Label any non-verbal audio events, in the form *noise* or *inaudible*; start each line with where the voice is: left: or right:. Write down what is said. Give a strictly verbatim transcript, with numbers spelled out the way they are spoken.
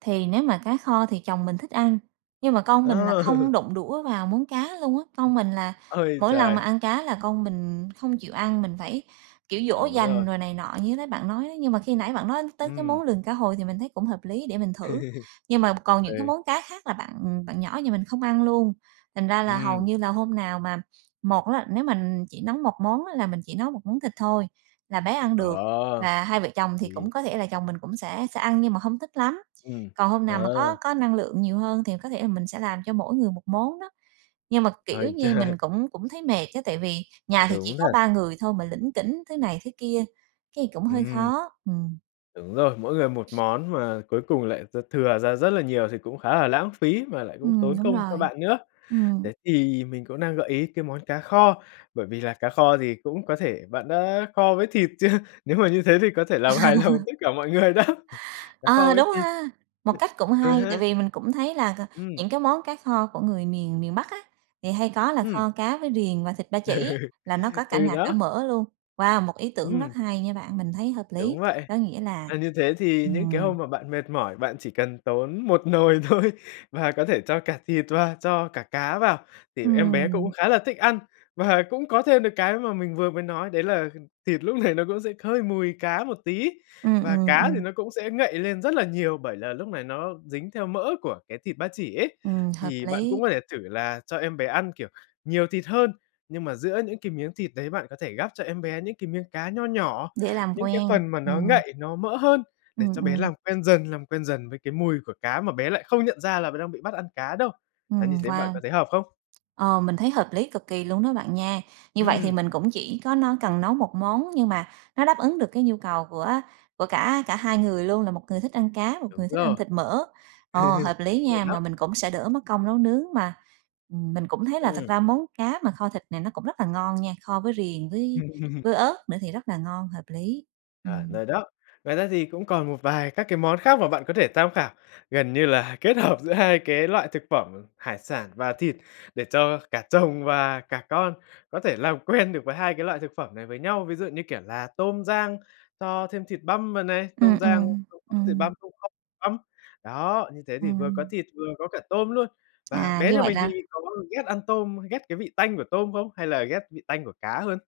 right: Thì nếu mà cá kho thì chồng mình thích ăn, nhưng mà con mình là
left: Ờ.
right: không
left: *laughs*
right: đụng đũa vào món cá luôn á. Con mình là
left: Ôi
right: mỗi lần mà
left: trời!
right: ăn cá là con mình không chịu ăn, mình phải, kiểu, dỗ
left: Đúng rồi.
right: dành rồi này nọ như nãy bạn nói đó. Nhưng mà khi nãy bạn nói tới cái món
left: Ừm.
right: lườn cá hồi thì mình thấy cũng hợp lý, để mình thử.
left: *laughs*
right: Nhưng mà còn những cái
left: Ừ.
right: món cá khác là bạn bạn nhỏ nhà mình không ăn luôn, thành ra là hầu
left: Ừm.
right: như là hôm nào mà một á, nếu mà chỉ nấu một món á là mình chỉ nấu một món thịt thôi, là bé ăn được
left: Ờ.
right: và hai vợ chồng thì
left: Ừm.
right: cũng có thể là chồng mình cũng sẽ sẽ ăn nhưng mà không thích lắm.
left: Ừm,
right: Còn hôm nào mà có
left: ờ.
right: có năng lượng nhiều hơn thì có thể là mình sẽ làm cho mỗi người một món đó. Nhưng mà, kiểu
left: Ôi
right: như,
left: trời!
right: mình cũng cũng thấy mệt á, tại vì nhà thì chỉ
left: Đúng
right: có
left: thật.
right: ba người thôi mà lỉnh kỉnh thứ này thứ kia, cái, cũng hơi
left: Ừm.
right: khó, ừm.
left: Đúng rồi, mỗi người một món mà cuối cùng lại d thừa ra rất là nhiều thì cũng khá là lãng phí mà lại cũng
right: Ừm,
left: tốn
right: đúng
left: công cho
right: rồi.
left: bạn nữa.
right: Ừm.
left: Thế thì mình cũng đang gợi ý cái món cá kho, bởi vì là cá kho thì cũng có thể bạn đã kho với thịt chưa? Nếu mà như thế thì có thể làm hài lòng
right: *laughs*
left: tất cả mọi người đó, cá kho
right: Ờ,
left: với
right: đúng
left: thịt.
right: ha! Một cách cũng
left: Ừ,
right: hay.
left: ha.
right: Tại vì mình cũng thấy là c
left: Ừm.
right: những cái món cá kho của người miền miền Bắc á, thì hay có là
left: Ừm.
right: kho cá với riềng và thịt ba chỉ,
left: Ừ.
right: là nó có cả
left: Ừ,
right: nạc cả
left: đó.
right: mỡ luôn. Wow, một ý tưởng rất
left: Ừm.
right: hay nha bạn, mình thấy hợp
left: Đúng
right: lý.
left: vậy,
right: Có nghĩa là
left: và như thế thì những cái
right: ừm.
left: hôm mà bạn mệt mỏi, bạn chỉ cần tốn một nồi thôi và có thể cho cả thịt và cho cả cá vào thì em bé cũng
right: Ừm.
left: khá là thích ăn. Và cũng có thêm được cái mà mình vừa mới nói đấy là thịt lúc này nó cũng sẽ hơi mùi cá một tí,
right: Ừm,
left: và
right: ừm,
left: cá thì
right: ừm.
left: nó cũng sẽ ngậy lên rất là nhiều bởi là lúc này nó dính theo mỡ của cái thịt ba chỉ ấy.
right: Ừm, hợp
left: Thì bạn cũng
right: lý.
left: có thể thử là cho em bé ăn, kiểu, nhiều thịt hơn, nhưng mà giữa những cái miếng thịt đấy bạn có thể gắp cho em bé những cái miếng cá nho nhỏ.
right: Dễ làm
left: Những cái
right: quen.
left: phần mà nó
right: Ừm,
left: ngậy, nó mỡ hơn để
right: ừm
left: cho bé
right: ừm.
left: làm quen dần, làm quen dần với cái mùi của cá mà bé lại không nhận ra là bé đang bị bắt ăn cá đâu. Là như
right: Ừm,
left: thế bạn
right: wow!
left: có thấy hợp không?
right: Ờ, mình thấy hợp lý cực kỳ luôn đó bạn nha. Như vậy thì
left: Ừm.
right: mình cũng chỉ có nó cần nấu một món nhưng mà nó đáp ứng được cái nhu cầu của của cả cả hai người luôn, là một người thích ăn cá, một
left: Đúng
right: người thích ăn
left: rồi.
right: thịt mỡ. Ồ, hợp
left: *chuckles* Đúng
right: lý
left: vậy
right: nha,
left: đó.
right: mà mình cũng sẽ đỡ mất công nấu nướng mà, ừm, mình cũng thấy là thật
left: Ừm.
right: ra món cá mà kho thịt này nó cũng rất là ngon nha, kho với riềng với
left: *laughs*
right: với ớt nữa thì rất là ngon, hợp lý.
left: À,
right: Ừm.
left: rồi đó. Ngoài ra thì cũng còn một vài các cái món khác mà bạn có thể tham khảo, gần như là kết hợp giữa hai cái loại thực phẩm hải sản và thịt để cho cả chồng và cả con có thể làm quen được với hai cái loại thực phẩm này với nhau. Ví dụ như, kiểu là, tôm rang cho thêm thịt băm vào này,
right: Ừm,
left: tôm rang
right: ừm,
left: xong cho thịt
right: ừm.
left: băm *unintelligible* tôm băm. Đó, như thế thì vừa có
right: Ừm.
left: thịt vừa có cả tôm luôn. Và
right: À,
left: bé
right: như
left: nhà
right: vậy
left: mình thì
right: là
left: có ghét ăn tôm, ghét cái vị tanh của tôm không? Hay là ghét vị tanh của cá hơn?